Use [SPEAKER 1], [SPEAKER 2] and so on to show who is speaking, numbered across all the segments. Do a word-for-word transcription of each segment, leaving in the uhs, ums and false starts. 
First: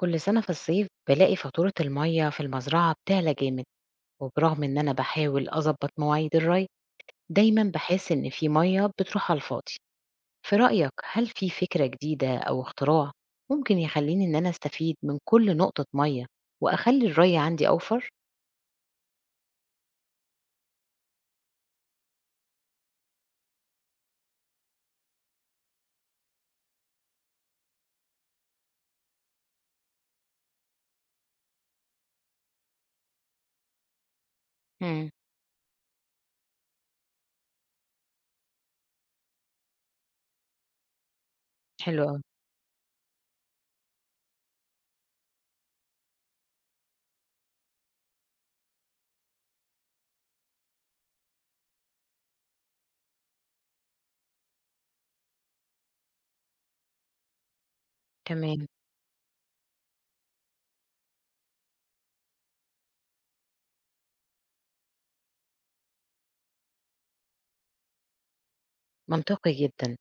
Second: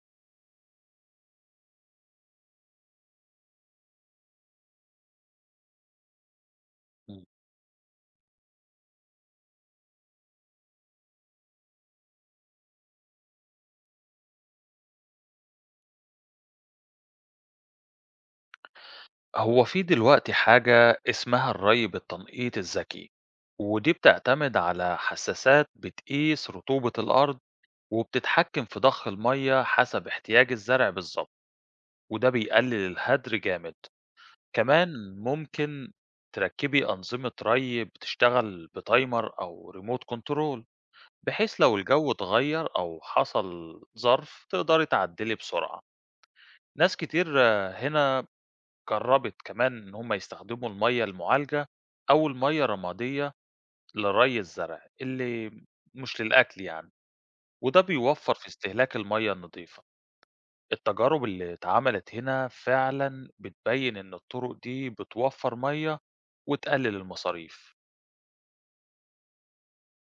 [SPEAKER 1] كل سنة في الصيف بلاقي فاتورة المية في المزرعة بتعلى جامد، وبرغم إن أنا بحاول أظبط مواعيد الري
[SPEAKER 2] إمم.
[SPEAKER 1] دايما بحس إن في مية بتروح على الفاضي. في رأيك هل في فكرة جديدة أو اختراع ممكن يخليني إن أنا أستفيد من كل نقطة مية وأخلي الري عندي أوفر؟
[SPEAKER 2] هو في دلوقتي حاجة اسمها الري بالتنقيط الذكي، ودي بتعتمد على حساسات بتقيس رطوبة الأرض وبتتحكم في ضخ المَيّة حسب احتياج الزرع بالضبط، وده بيقلل الهدر جامد.
[SPEAKER 1] امم.
[SPEAKER 2] كمان ممكن تركّبي أنظمة ري بتشتغل بتايمر أو ريموت كنترول، بحيث لو
[SPEAKER 1] حلو
[SPEAKER 2] الجو
[SPEAKER 1] أوي.
[SPEAKER 2] اتغيّر أو حصل ظرف تقدري تعدّلي بسرعة. ناس كتير آه، هنا جربت كمان إن هم يستخدموا المية المعالجة أو المية الرمادية لري الزرع اللي مش للأكل يعني، وده بيوفر في
[SPEAKER 1] تمام.
[SPEAKER 2] استهلاك المية النظيفة. التجارب اللي اتعملت هنا فعلا بتبين إن الطرق دي بتوفر مية وتقلل المصاريف.
[SPEAKER 1] منطقي جدا.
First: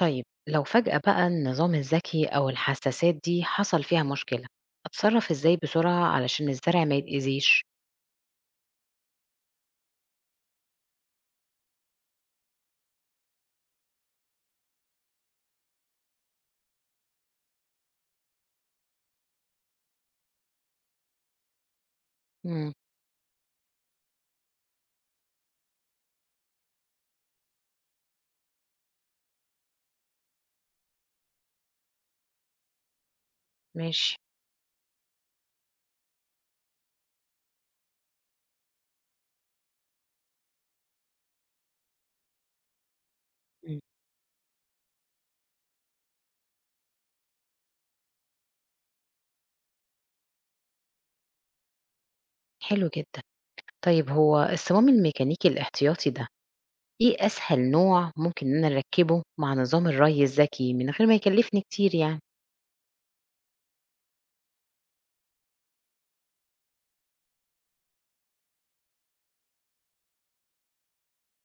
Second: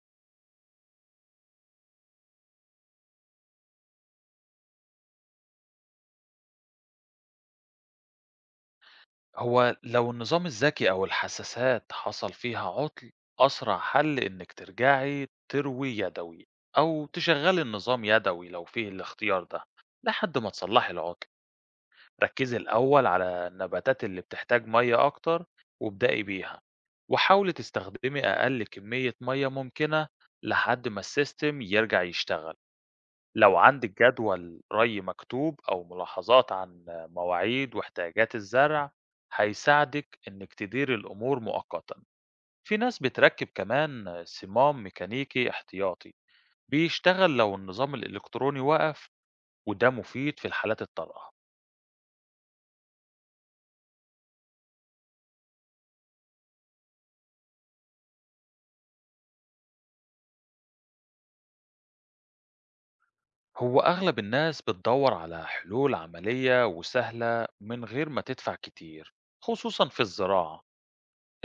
[SPEAKER 1] طيب لو فجأة بقى النظام الذكي أو الحساسات دي حصل فيها مشكلة أتصرف إزاي بسرعة علشان الزرع ما يتأذيش؟
[SPEAKER 2] هو لو النظام الذكي أو الحساسات حصل فيها عطل، أسرع حل إنك ترجعي تروي يدوي أو تشغلي النظام يدوي لو فيه الاختيار ده لحد ما تصلحي العطل. ركزي
[SPEAKER 1] امم.
[SPEAKER 2] الأول على النباتات اللي بتحتاج مية أكتر وابدأي بيها، وحاولي تستخدمي أقل كمية مية ممكنة لحد ما السيستم يرجع يشتغل. لو عندك
[SPEAKER 1] ماشي.
[SPEAKER 2] جدول ري مكتوب أو ملاحظات عن مواعيد واحتياجات الزرع، هيساعدك إنك تدير الأمور مؤقتا. في ناس بتركب كمان صمام ميكانيكي احتياطي بيشتغل لو النظام الإلكتروني وقف، وده مفيد في الحالات الطارئة.
[SPEAKER 1] حلو جدًا. طيب هو الصمام الميكانيكي الاحتياطي ده، إيه أسهل نوع ممكن إن أنا أركّبه مع نظام الري الذكي من غير ما يكلّفني كتير يعني؟
[SPEAKER 2] هو أغلب الناس بتدور على حلول عملية وسهلة من غير ما تدفع كتير، خصوصا في الزراعة.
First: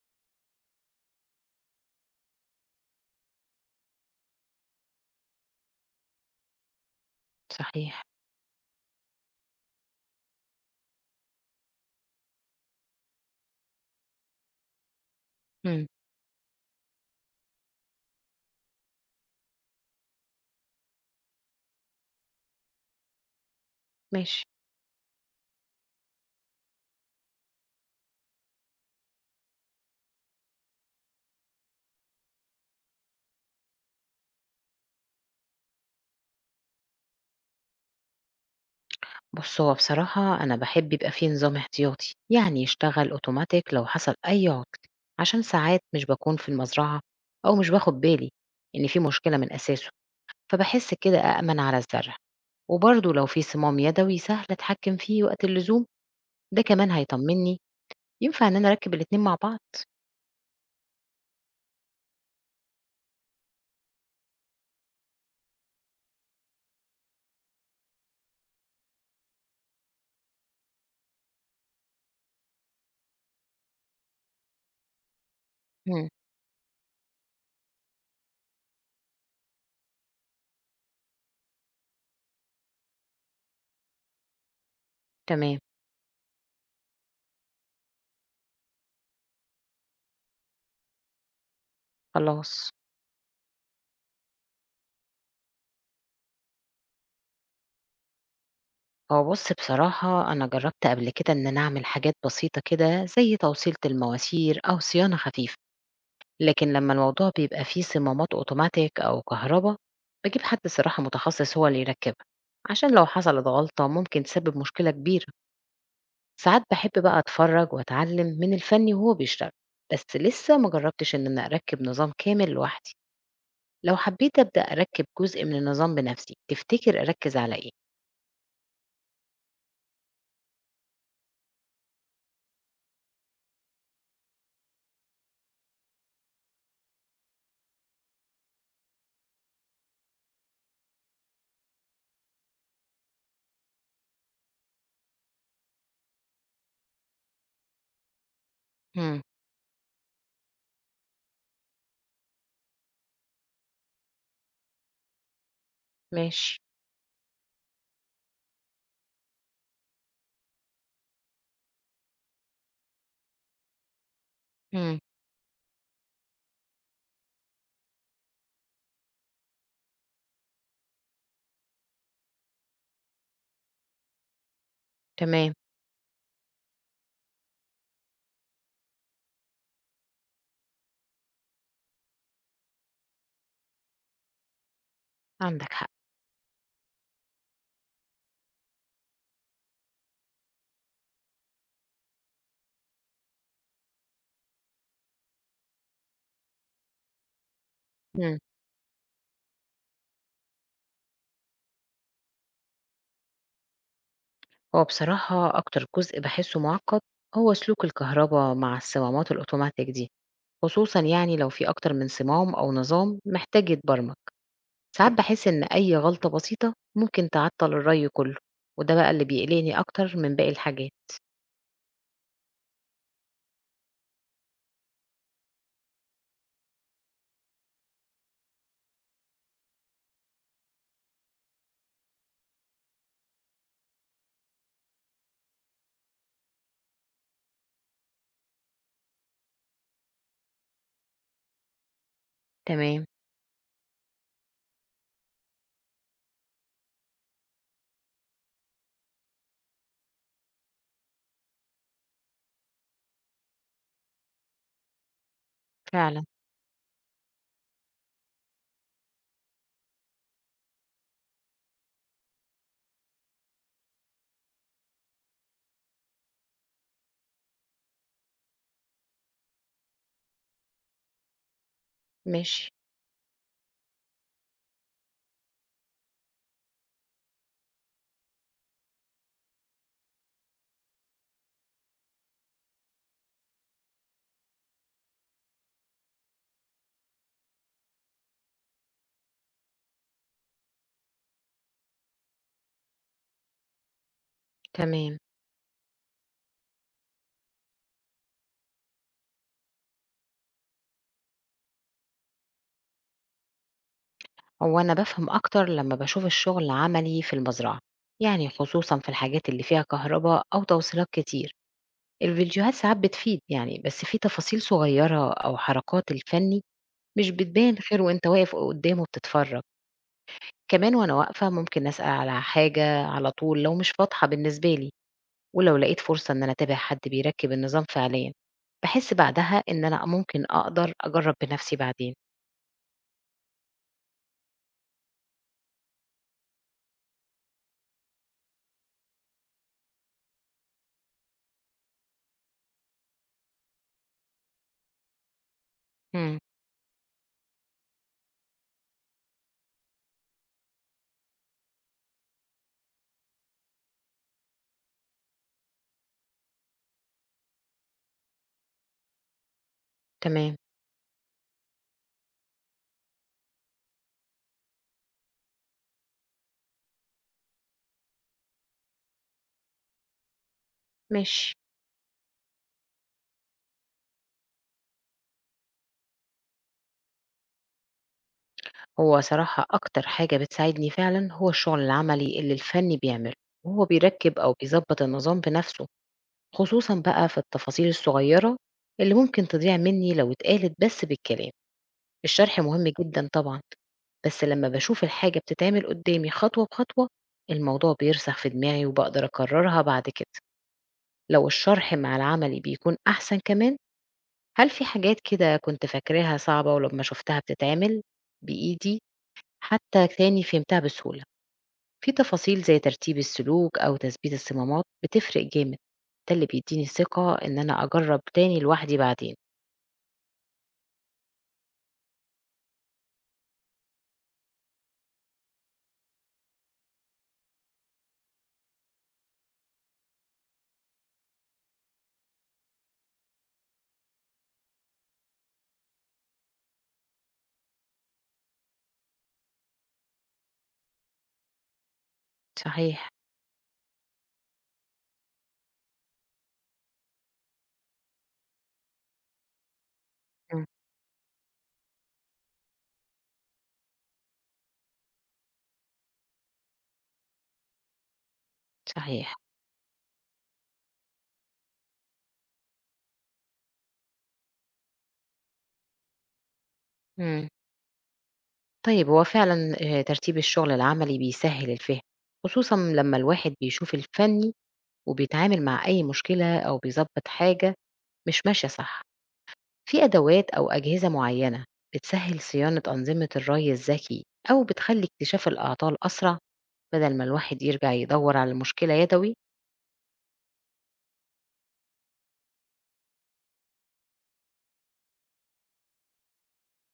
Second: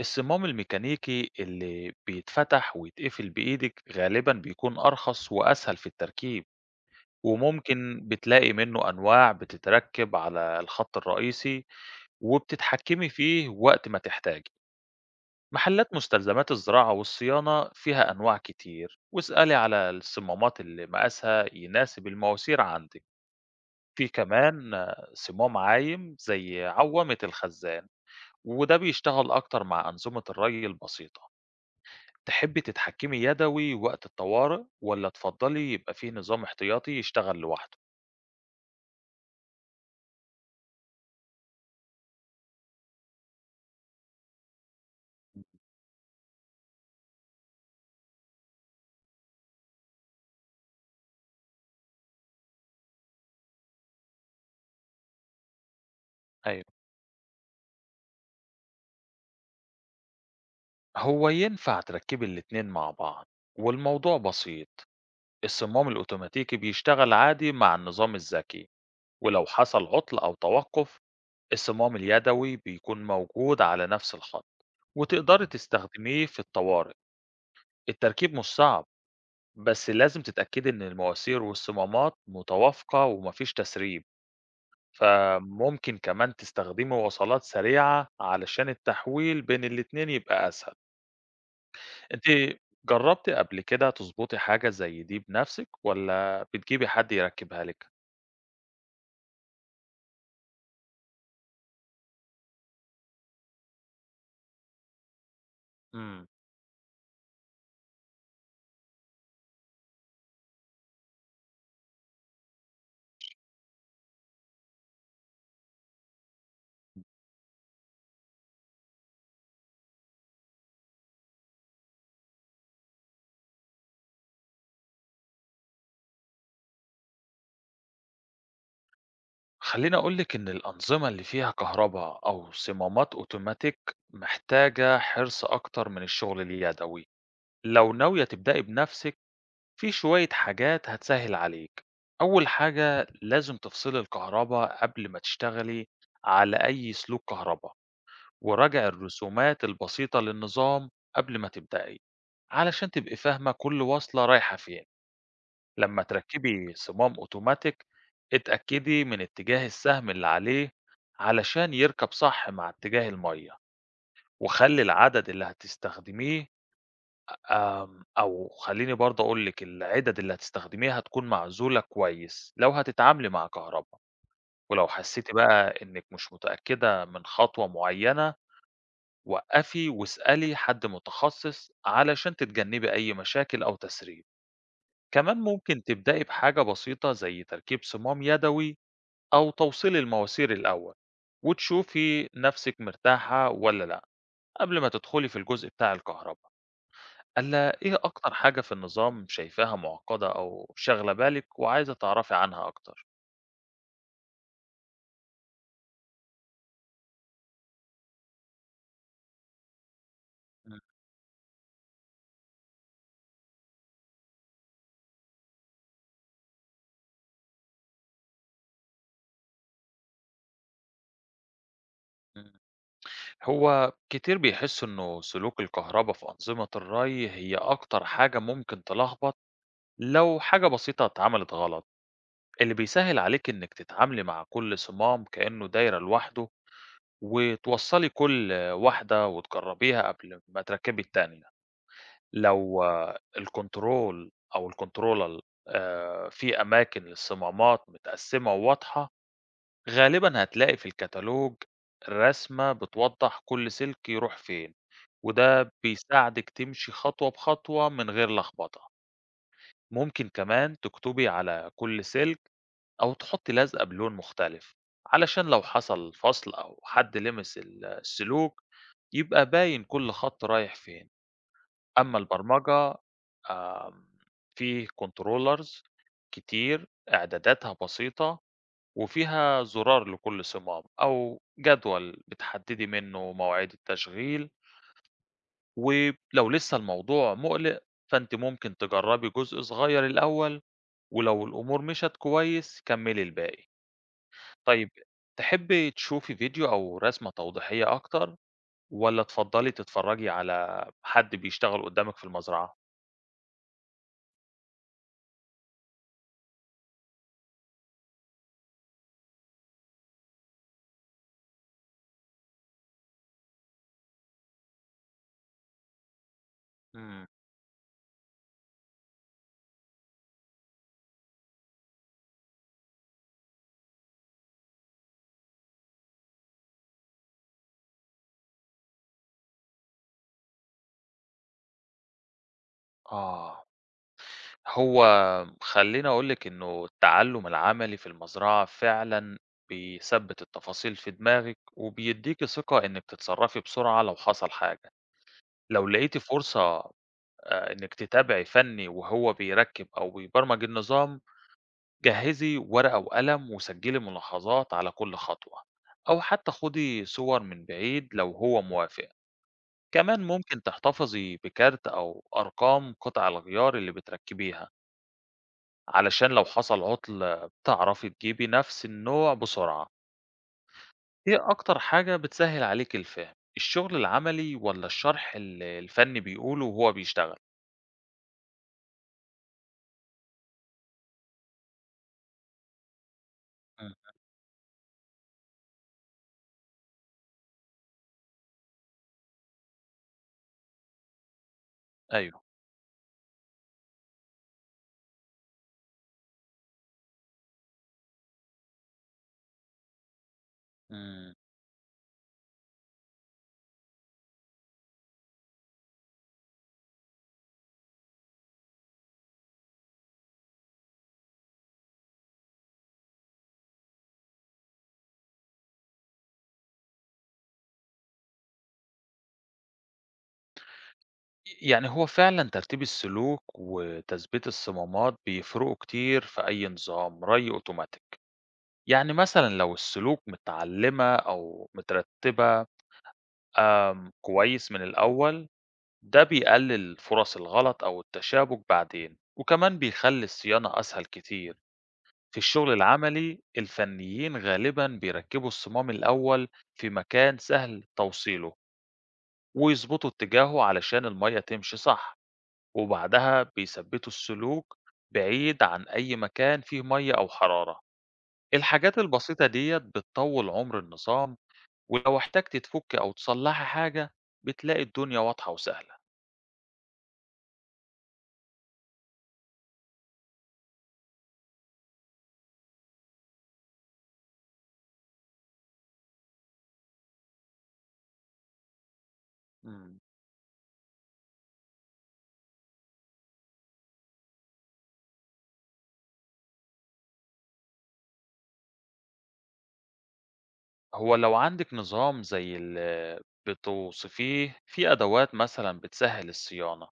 [SPEAKER 2] الصمام الميكانيكي اللي بيتفتح ويتقفل بإيدِك غالبًا بيكون أرخص وأسهل في التركيب، وممكن
[SPEAKER 1] صحيح.
[SPEAKER 2] بتلاقي منه أنواع بتتركب على الخط الرئيسي وبتتحكمي فيه وقت ما تحتاجي.
[SPEAKER 1] إمم.
[SPEAKER 2] محلات مستلزمات الزراعة والصيانة فيها أنواع كتير، واسألي على الصمامات اللي مقاسها يناسب المواسير عندِك. في
[SPEAKER 1] ماشي.
[SPEAKER 2] كمان آه، صمام عايم زي عوامة الخزان، وده بيشتغل أكتر مع أنظمة الري البسيطة. تحبي تتحكمي يدوي وقت الطوارئ والّا تفضّلي يبقى في نظام احتياطي يشتغل لوحده؟
[SPEAKER 1] بُص، هو بصراحة أنا باحب يبقى في نظام احتياطي، يعني يشتغل أوتوماتيك لو حصل أي عُطل، عشان ساعات مش باكون في المزرعة أو مش باخُد بالي إن في مشكلة من أساسه، فباحس كده أأمن على الزرع. وبرضه لو في صمام يدوي سهل أتحكّم فيه وقت اللزوم، ده
[SPEAKER 2] أيوه.
[SPEAKER 1] كمان هيطمّني. ينفع إن أنا أركّب الاتنين مع بعض؟
[SPEAKER 2] هو ينفع تركّبي الاتنين مع بعض، والموضوع بسيط، الصمام الأوتوماتيكي بيشتغل عادي مع النظام الذكي، ولو حصل عطل أو توقُّف، الصمام اليدوي بيكون موجود على نفس الخط، وتقدري إمم.
[SPEAKER 1] إمم.
[SPEAKER 2] تستخدميه في الطوارئ، التركيب مش صعب، بس لازم تتأكدي إن المواسير والصمامات متوافقة وما فيش تسريب.
[SPEAKER 1] تمام.
[SPEAKER 2] فممكن كمان تستخدمي وصلات سريعة علشان التحويل بين الاتنين يبقى أسهل. أنتِ
[SPEAKER 1] خلاص.
[SPEAKER 2] جرّبتِ قبل كده تضبطي حاجة زي دي بنفسِك والّا بتجيبي حد يركّبها لِك؟
[SPEAKER 1] هو بُص بصراحة أنا جرّبت قبل كده إن أنا أعمل حاجات بسيطة كده، زي توصيلة المواسير أو صيانة خفيفة،
[SPEAKER 2] إمم.
[SPEAKER 1] لكن لمّا الموضوع بيبقى فيه صمامات أوتوماتيك أو كهربا، باجيب حد الصراحة متخصص هو اللي يركّبها، عشان لو حصلت غلطة ممكن تسبب مشكلة كبيرة. ساعات باحب بقى أتفرّج وأتعلّم من الفني وهو بيشتغل، بس لسه ما جرّبتش إن أنا أركّب نظام كامل لوحدي. لو حبيت أبدأ أركّب جزء من النظام بنفسي، تفتكر أركّز على إيه؟
[SPEAKER 2] خلّيني أقول لِك إن الأنظمة اللي فيها كهربا أو صمامات أوتوماتيك محتاجة حرص أكتر من الشغل اليدوي. لو ناوية تبدئي بنفسِك، في شوية حاجات هتسهل عليك. أول حاجة لازم تفصلي الكهرباء قبل ما تشتغلي على أي سلوك كهرباء، وراجع
[SPEAKER 1] إمم.
[SPEAKER 2] الرسومات البسيطة للنظام قبل ما تبدأي علشان تبقي فاهمة كل وصلة رايحة فين. لما
[SPEAKER 1] ماشي.
[SPEAKER 2] تركبي صمام أوتوماتيك، اتأكدي من اتجاه السهم اللي عليه علشان يركب صح مع اتجاه المية. وخلي
[SPEAKER 1] إمم.
[SPEAKER 2] العدد اللي هتستخدميه آمم، أو خلّيني برضه أقول لِك العِدَد اللي هتستخدميها هتكون معزولة كويس، لو هتتعاملي مع كهربا. ولو حسّيتِ
[SPEAKER 1] تمام.
[SPEAKER 2] بقى إنِّك مش متأكدة من خطوة معيّنة، وقّفي واسألي حد متخصص علشان تتجنّبي أي مشاكل أو تسريب. كمان
[SPEAKER 1] عندك
[SPEAKER 2] ممكن
[SPEAKER 1] حق.
[SPEAKER 2] تبدئي بحاجة بسيطة زي تركيب صمام يدوي أو توصيل المواسير الأول، وتشوفي نَفْسِك مرتاحة والّا لأ، قبل ما تدخلي في الجزء بتاع الكهربا. ألا إيه أكتر
[SPEAKER 1] إمم.
[SPEAKER 2] حاجة في النظام شايفاها معقدة أو شاغلة بالِك وعايزة تعرفي عنها أكتر؟
[SPEAKER 1] هو بصراحة أكتر جزء باحسّه مُعقّد هو سلوك الكهربا مع الصمامات الأوتوماتيك دي،
[SPEAKER 2] إمم،
[SPEAKER 1] خصوصًا يعني لو في أكتر من صمام أو نظام محتاج يتبرمج، ساعات باحس إن أي غلطة بسيطة ممكن تعطّل الرَّي كلّه، وده بقى اللي بيقلقني أكتر من باقي الحاجات.
[SPEAKER 2] إمم. هو كتير بيحسّوا إنه سلوك الكهربا في أنظمة الري هي أكتر حاجة ممكن تلخبط لو حاجة بسيطة اتعملت غلط. اللي بيسهّل عليكِ إنِّك تتعاملي مع كل صمام كإنه دايرة لوحده وتوصّلي كل واحدة وتجرّبيها قبل ما تركّبي التانية. لو
[SPEAKER 1] تمام.
[SPEAKER 2] آه، الكنترول أو الكنترولر آآ في أماكن للصمامات متقسّمة وواضحة، غالبًا هتلاقي في الكتالوج رسمة بتوضّح كل سلك يروح فين، وده
[SPEAKER 1] فعلًا.
[SPEAKER 2] بيساعدِك تمشي خطوة بخطوة من غير لخبطة. ممكن كمان تكتبي على كل سلك أو تحطّي لزقة بلون مختلف، علشان لو حصل فصل أو حد لمس ال السلوك، يبقى باين كل خط رايح فين. أمّا
[SPEAKER 1] ماشي.
[SPEAKER 2] البرمجة، آمم، فيه controllers كتير، إعداداتها بسيطة، وفيها زرار لكل صمام أو جدول بتحددي منه مواعيد التشغيل، ولو لسه الموضوع مُقلق، فأنتِ ممكن تجربي جزء صغير الأول، ولو الأمور مشت كويس كمّلي الباقي. طيب،
[SPEAKER 1] تمام.
[SPEAKER 2] تحبي تشوفي فيديو أو رسمة توضيحية أكتر، والّا تفضّلي تتفرجي على حد بيشتغل قدّامِك في المزرعة؟
[SPEAKER 1] هو أنا بافهم أكتر لمّا باشوف الشغل عملي في المزرعة، يعني خصوصًا في الحاجات اللي فيها كهربا أو توصيلات كتير. الفيديوهات ساعات بتفيد يعني، بس في تفاصيل صغيرة أو حركات الفني
[SPEAKER 2] إمم،
[SPEAKER 1] مش بتبان غير وأنت واقف قدّامه بتتفرج، كمان وأنا واقفة ممكن أسأل على حاجة على طول لو مش واضحة بالنسبة لي، ولو لقيت فرصة إن أنا أتابع حد بيركب النظام فعليًا، باحس بعدها إن أنا ممكن أقدر أجرب بنفسي بعدين.
[SPEAKER 2] آه. هو خلّيني أقول لِك إنه التعلُّم العملي في المزرعة فعلًا بيثبِّت التفاصيل في دماغِك وبيدّيكِ ثقة إنِّك تتصرّفي بسرعة لو حصل حاجة. لو لقيتِ
[SPEAKER 1] إمم.
[SPEAKER 2] فرصة آآ إنِّك تتابعي فنّي وهو بيركِّب أو بيبرمج النظام، جهِّزي ورقة وقلم وسجِّلي ملاحظات على كل خطوة أو حتّى خُدي صور من بعيد لو هو موافق. كمان
[SPEAKER 1] تمام.
[SPEAKER 2] ممكن تحتفظي بكارت أو أرقام قطع الغيار اللي بتركِّبيها، علشان لو حصل عطل تعرفي تجيبي نفس النوع بسرعة. ايه
[SPEAKER 1] ماشي.
[SPEAKER 2] اكتر حاجة بتسهل عليك الفهم الشغل العملي ولا الشرح اللي الفني بيقوله وهو بيشتغل؟
[SPEAKER 1] هو صراحة أكتر حاجة بتساعدني فعلًا هو الشغل العملي اللي الفني بيعمله، وهو
[SPEAKER 2] مم.
[SPEAKER 1] بيركب أو بيضبط النظام بنفسه. خصوصًا بقى في التفاصيل الصغيّرة اللي ممكن تضيع منّي لو اتقالت بس بالكلام،
[SPEAKER 2] ايوه.
[SPEAKER 1] الشرح مهم جدًا طبعًا، بس لمّا باشوف الحاجة بتتعمل قدّامي خطوة بخطوة، الموضوع بيرسخ في دماغي وباقدر أكررها بعد كده.
[SPEAKER 2] مم.
[SPEAKER 1] لو الشرح مع العملي بيكون أحسن كمان، هل في حاجات كده كنت فاكراها صعبة ولمّا شُفتها بتتعمل بإيدي حتى تاني فهمتها بسهولة؟ في تفاصيل زي ترتيب السلوك أو تثبيت الصمامات بتفرق جامد، ده اللي بيديني الثقة إن أنا أجرب تاني لوحدي بعدين.
[SPEAKER 2] يعني هو فعلا ترتيب السلوك وتثبيت الصمامات بيفرقوا كتير في أي نظام ري أوتوماتيك. يعني مثلا لو السلوك متعلمة أو مترتبة آم، كويس من الأول، ده بيقلل فرص الغلط أو التشابك بعدين، وكمان بيخلي الصيانة أسهل كتير. في الشغل
[SPEAKER 1] صحيح.
[SPEAKER 2] العملي الفنيين غالبا بيركبوا الصمام الأول في مكان سهل توصيله، ويظبطوا اتجاهه
[SPEAKER 1] مم.
[SPEAKER 2] علشان المية تمشي صح. وبعدها بيثبتوا السلوك بعيد عن أي مكان فيه مية أو حرارة. الحاجات
[SPEAKER 1] صحيح.
[SPEAKER 2] البسيطة ديت بتطول عمر النظام، ولو احتجت تفك أو تصلحي حاجة بتلاقي الدنيا واضحة وسهلة.
[SPEAKER 1] مم. طيب هو فعلا آه، ترتيب الشغل العملي بيسهل الفهم خصوصا لما الواحد بيشوف الفني وبيتعامل مع أي مشكلة أو بيظبط حاجة مش ماشية صح.
[SPEAKER 2] مم.
[SPEAKER 1] في أدوات أو أجهزة معينة بتسهل صيانة أنظمة الري الذكي أو بتخلي اكتشاف الأعطال أسرع بدل ما الواحد يرجع يدور على المشكلة يدوي؟
[SPEAKER 2] هو لو عندِك نظام زي اللي بتوصفيه، في أدوات مثلًا بتسهّل الصيانة.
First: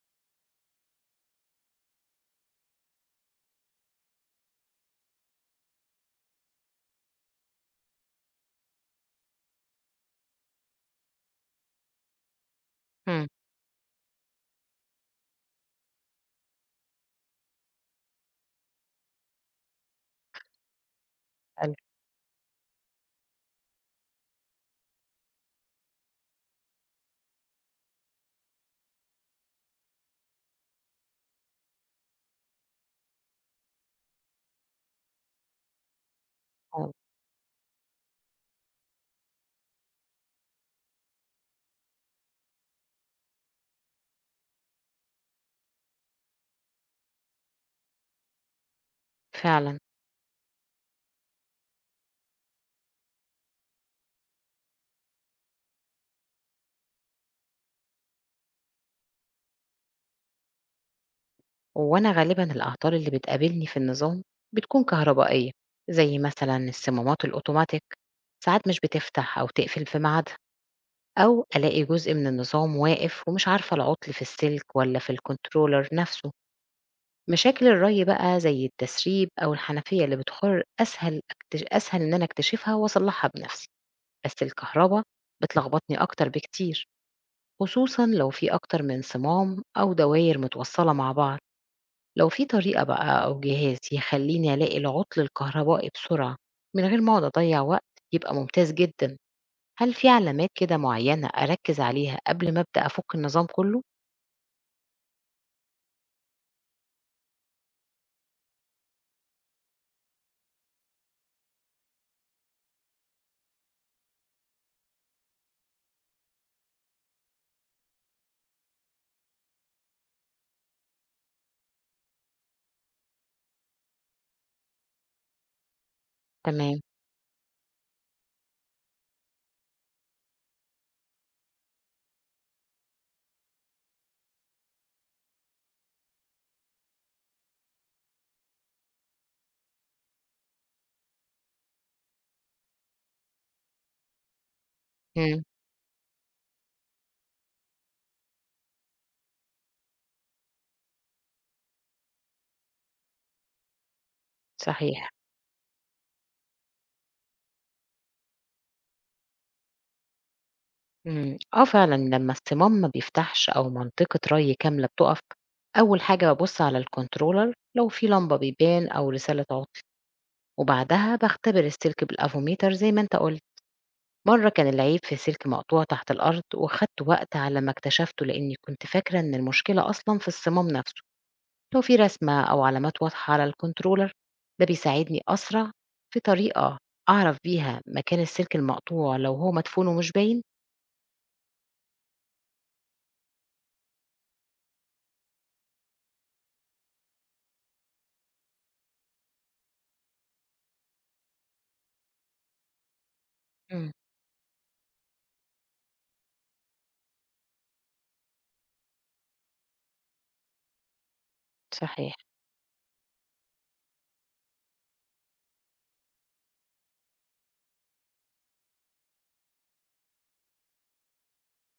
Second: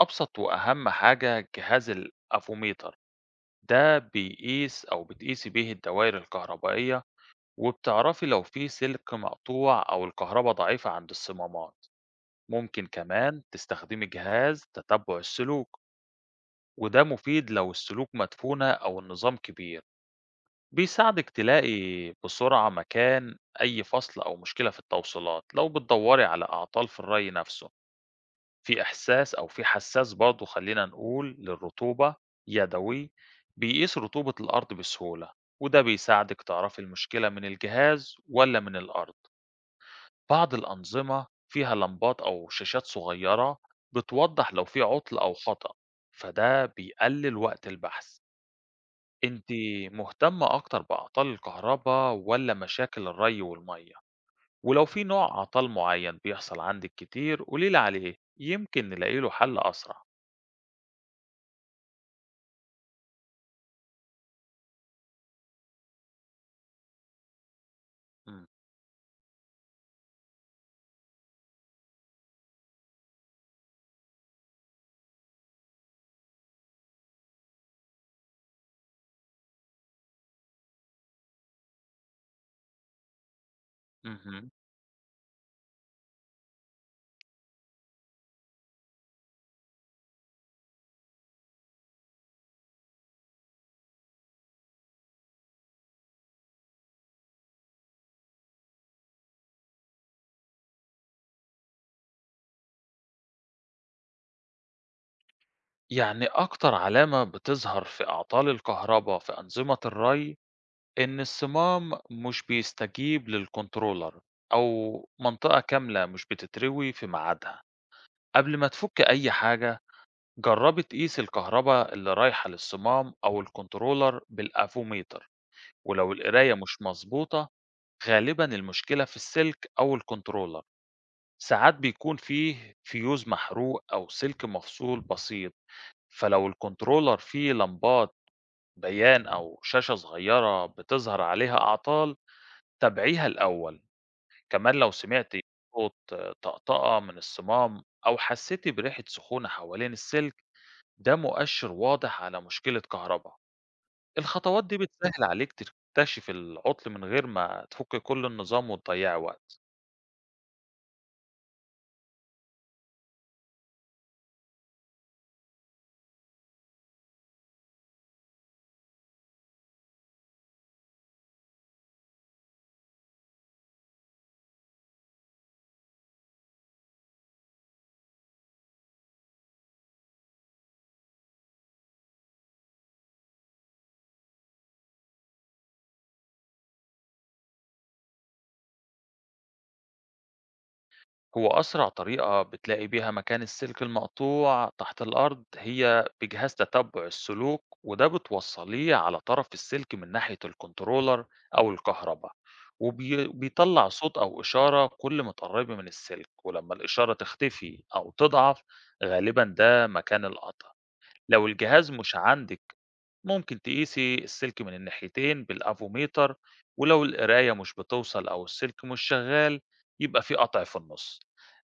[SPEAKER 2] أبسط وأهم حاجة جهاز الأفوميتر، ده بيقيس أو بتقيسي بيه الدوائر الكهربائية، وبتعرفي لو في سلك مقطوع أو الكهربا ضعيفة عند الصمامات. ممكن كمان تستخدمي جهاز تتبع السلوك، وده مفيد لو السلوك مدفونة أو النظام كبير. بيساعدِك
[SPEAKER 1] حلو.
[SPEAKER 2] تلاقي بسرعة مكان أي فصل أو مشكلة في التوصيلات. لو بتدوّري على أعطال في الري نفسه، في إحساس أو في حساس برضه خلّينا نقول للرطوبة يدوي بيقيس رطوبة الأرض بسهولة، وده بيساعدِك تعرفي
[SPEAKER 1] آه.
[SPEAKER 2] المشكلة من الجهاز والّا من الأرض. بعض الأنظمة فيها لمبات أو شاشات صغيرة بتوضّح لو في عطل أو خطأ، فده بيقلل وقت البحث. أنتِ
[SPEAKER 1] فعلًا.
[SPEAKER 2] مهتمة أكتر بأعطال الكهربا والّا مشاكل الري والمَيّة؟ ولو في نوع عطل معيّن بيحصل عندِك كتير قولي لي عليه، يمكن نلاقي له حل أسرع.
[SPEAKER 1] وأنا غالبًا الأعطال اللي بتقابلني في النظام بتكون كهربائية، زي مثلًا الصمامات الأوتوماتيك
[SPEAKER 2] إمم،
[SPEAKER 1] ساعات مش بتفتح أو تقفل في ميعادها، أو ألاقي جزء من النظام واقف ومش عارفة العطل في السلك ولا في الكنترولر نفسه. مشاكل الري بقى زي التسريب أو الحنفية اللي بتخر أسهل أكتش أسهل إن أنا أكتشفها وأصلحها بنفسي، بس
[SPEAKER 2] اهم.
[SPEAKER 1] الكهربا بتلخبطني أكتر بكتير، خصوصًا لو في أكتر من صمام أو دواير متوصلة مع بعض. لو في طريقة بقى أو جهاز يخلّيني ألاقي العُطل الكهربائي بسرعة من غير ما أقعد أضيّع وقت، يبقى ممتاز جدًا. هل في علامات كده معيّنة أركّز عليها قبل ما أبدأ أفُك النظام كُلّه؟
[SPEAKER 2] يعني أكتر علامة بتظهر في أعطال الكهربا في أنظمة الري إن الصمام مش بيستجيب للcontroller أو منطقة كاملة مش بتتروي في ميعادها. قبل ما تفُك أي حاجة، جربي تقيسي الكهرباء اللي رايحة للصمام أو الكنترولر بالأفوميتر. ولو القراية
[SPEAKER 1] تمام.
[SPEAKER 2] مش مظبوطة، غالبا المشكلة في السلك أو الكنترولر. ساعات بيكون فيه فيوز محروق أو سلك مفصول بسيط. فلو الكنترولر فيه لمبات بيان أو شاشة صغيرة بتظهر عليها أعطال، تابعيها الأول. كمان لو سمعتي
[SPEAKER 1] إمم.
[SPEAKER 2] صوت طقطقة من الصمام أو حسيتي بريحة سخونة حوالين السلك، ده مؤشر واضح على مشكلة كهرباء. الخطوات دي
[SPEAKER 1] صحيح.
[SPEAKER 2] بتسهل عليك تكتشف العطل من غير ما تفك كل النظام وتضيع وقت.
[SPEAKER 1] إمم. آه فعلًا، لمّا الصمام ما بيفتحش أو منطقة رَي كاملة بتُقَف، أول حاجة بابُص على الcontroller لو في لمبة بيبان أو رسالة عُطل، وبعدها باختبر السلك بالأفوميتر زي ما أنت قُلت. مرة كان العيب في سلك مقطوع تحت الأرض وخدت وقت على ما اكتشفته لأني كنت فاكرة إن المشكلة أصلا في الصمام نفسه. لو في رسمة أو علامات واضحة على الكنترولر ده بيساعدني أسرع. في طريقة أعرف بيها مكان السلك المقطوع لو هو مدفون ومش باين؟
[SPEAKER 2] هو أسرع طريقة بتلاقي بيها مكان السلك المقطوع تحت الأرض هي بجهاز تتبع السلوك، وده بتوصليه على طرف السلك من ناحية الكنترولر أو الكهرباء، وبيطلع
[SPEAKER 1] مم.
[SPEAKER 2] صوت أو إشارة كل ما تقربي من السلك. ولما الإشارة تختفي أو تضعف، غالبا ده مكان القطع. لو الجهاز
[SPEAKER 1] صحيح.
[SPEAKER 2] مش عندك، ممكن تقيسي السلك من الناحيتين بالافوميتر، ولو القراية مش بتوصل أو السلك مش شغال، يبقى في قطع في النص.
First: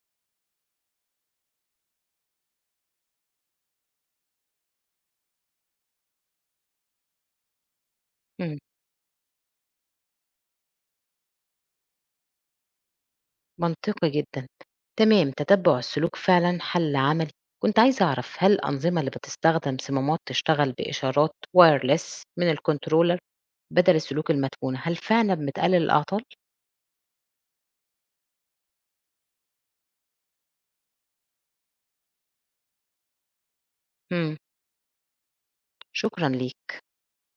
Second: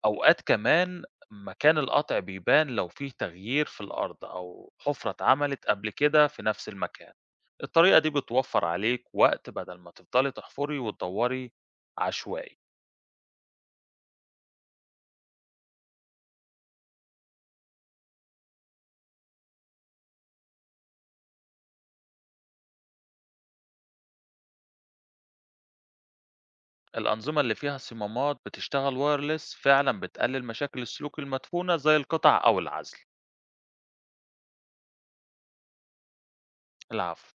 [SPEAKER 2] أوقات كمان مكان القطع بيبان لو فيه تغيير في الأرض أو حفرة اتعملت قبل كده في نفس المكان. الطريقة دي
[SPEAKER 1] مم.
[SPEAKER 2] بتوفر عليك وقت بدل ما تفضلي تحفري وتدوري عشوائي.
[SPEAKER 1] منطقي جدا. تمام. تتبع السلوك فعلا حل عملي. كنت عايزة أعرف هل الأنظمة اللي بتستخدم صمامات تشتغل بإشارات وايرلس من الكنترولر بدل السلوك المدفونة هل فعلا بتقلل الأعطال؟
[SPEAKER 2] الأنظمة اللي فيها صمامات بتشتغل وايرلس فعلا بتقلل مشاكل السلوك المدفونة زي القطع أو العزل.
[SPEAKER 1] مم. شكرا ليك.
[SPEAKER 2] العفو.